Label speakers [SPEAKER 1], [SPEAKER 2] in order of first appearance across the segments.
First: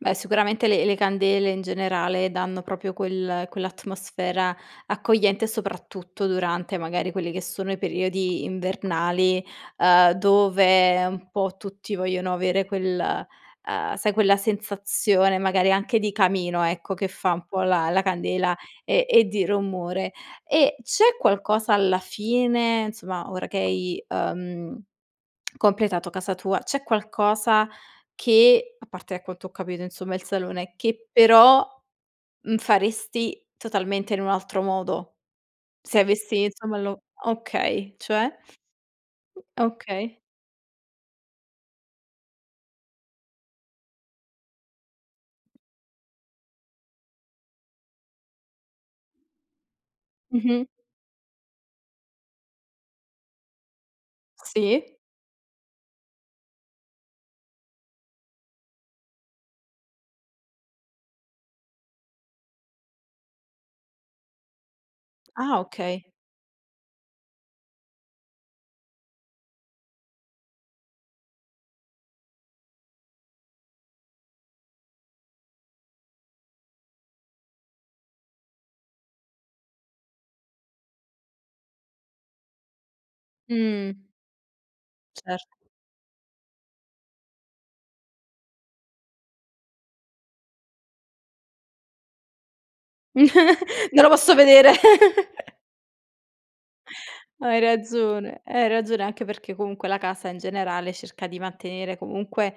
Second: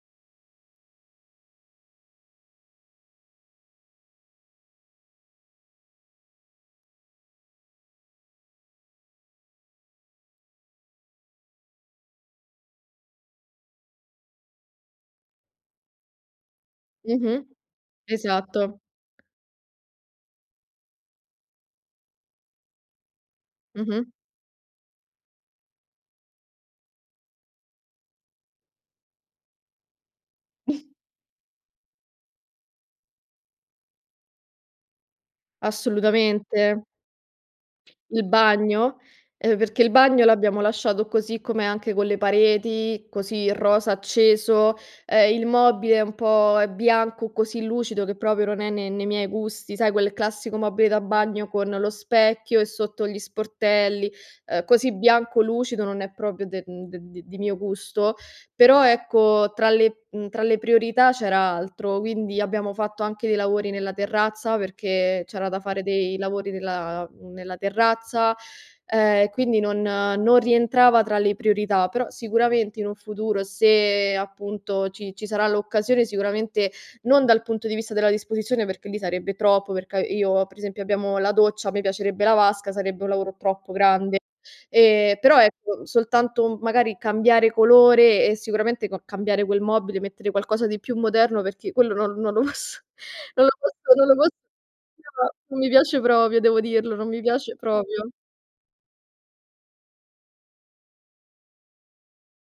[SPEAKER 1] Beh sicuramente le le candele in generale danno proprio quel quell'atmosfera accogliente soprattutto durante magari quelli che sono i periodi invernali, ehm, dove un po' tutti vogliono avere quel, uhm, sai quella sensazione magari anche di camino ecco che fa
[SPEAKER 2] Mh-mh.
[SPEAKER 1] un po' la la candela,
[SPEAKER 2] Esatto.
[SPEAKER 1] ehm, e di rumore. E c'è qualcosa alla fine, insomma, ora che hai,
[SPEAKER 2] Mh-mh.
[SPEAKER 1] uhm, completato casa tua c'è qualcosa che, a parte ecco da quanto ho capito insomma il salone, che però, mhmm, faresti totalmente in un altro modo? Se avessi insomma
[SPEAKER 2] Assolutamente.
[SPEAKER 1] lo okay,
[SPEAKER 2] Il
[SPEAKER 1] cioè?
[SPEAKER 2] bagno? Uhm, perchè il
[SPEAKER 1] Okay.
[SPEAKER 2] bagno l'abbiamo lasciato così com'è, anche con le pareti, così rosa acceso, ehm, il mobile è un po' è bianco, così lucido che proprio non è ne nei miei gusti, sai quel classico
[SPEAKER 1] Mh-mh.
[SPEAKER 2] mobile da bagno con lo specchio e sotto gli sportelli, ehm, così
[SPEAKER 1] Sì.
[SPEAKER 2] bianco lucido, non è proprio del mhmm, de di mio gusto, però ecco, tra le, mhmm, tra le priorità c'era altro, quindi abbiamo fatto anche dei lavori nella terrazza, perché c'era anche
[SPEAKER 1] Ah.
[SPEAKER 2] da fare
[SPEAKER 1] Okay.
[SPEAKER 2] dei lavori nella mhmm, nella terrazza, ehm, quindi non non rientrava tra le priorità, però, sicuramente, in un futuro, se, appunto ci ci sarà l'occasione, sicuramente, non dal punto di vista della disposizione, perché lì sarebbe troppo, perché a io per esempio abbiamo la doccia, a me piacerebbe la vasca, sarebbe un lavoro troppo
[SPEAKER 1] Mh.
[SPEAKER 2] grande. Ehm, però,
[SPEAKER 1] Cer
[SPEAKER 2] ecco, soltanto, mhmm, magari cambiare colore e sicuramente ca cambiare quel mobile, mettere qualcosa di più moderno, perché quello non non lo posso non lo posso
[SPEAKER 1] Non
[SPEAKER 2] non
[SPEAKER 1] lo
[SPEAKER 2] lo po
[SPEAKER 1] posso vedere.
[SPEAKER 2] no ma, non mi piace proprio, devo dirlo, non mi piace
[SPEAKER 1] Hai
[SPEAKER 2] proprio.
[SPEAKER 1] ragione hai ragione anche perché comunque la casa in generale cerca di mantenere comunque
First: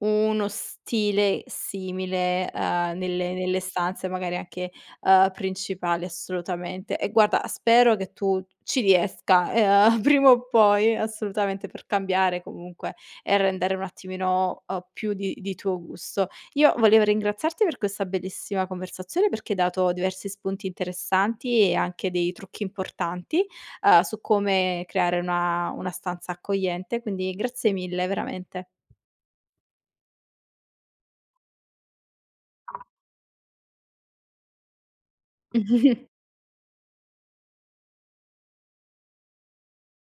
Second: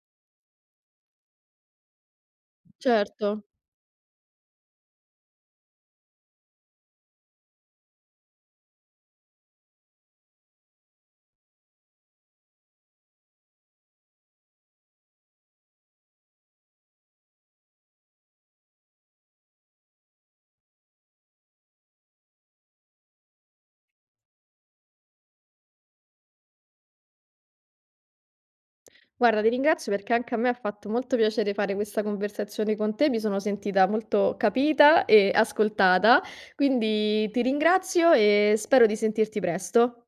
[SPEAKER 1] uno stile simile, uhm, nelle
[SPEAKER 2] Certo.
[SPEAKER 1] nelle stanze magari anche, uhm, principali, assolutamente. E guarda, spero che tu ci riesca ehm, prima o poi assolutamente per cambiare comunque e rendere un attimino o più di di tuo gusto. Io volevo ringraziarti per questa bellissima conversazione perché hai dato diversi spunti interessanti e anche dei trucchi importanti, uhm, su come creare una una stanza accogliente, quindi grazie mille veramente.
[SPEAKER 2] Guarda ti ringrazio perché anche a me ha fatto molto piacere fare questa conversazione con te, mi sono sentita molto capita e ascoltata, quindi ti ringrazio e spero di sentirti presto.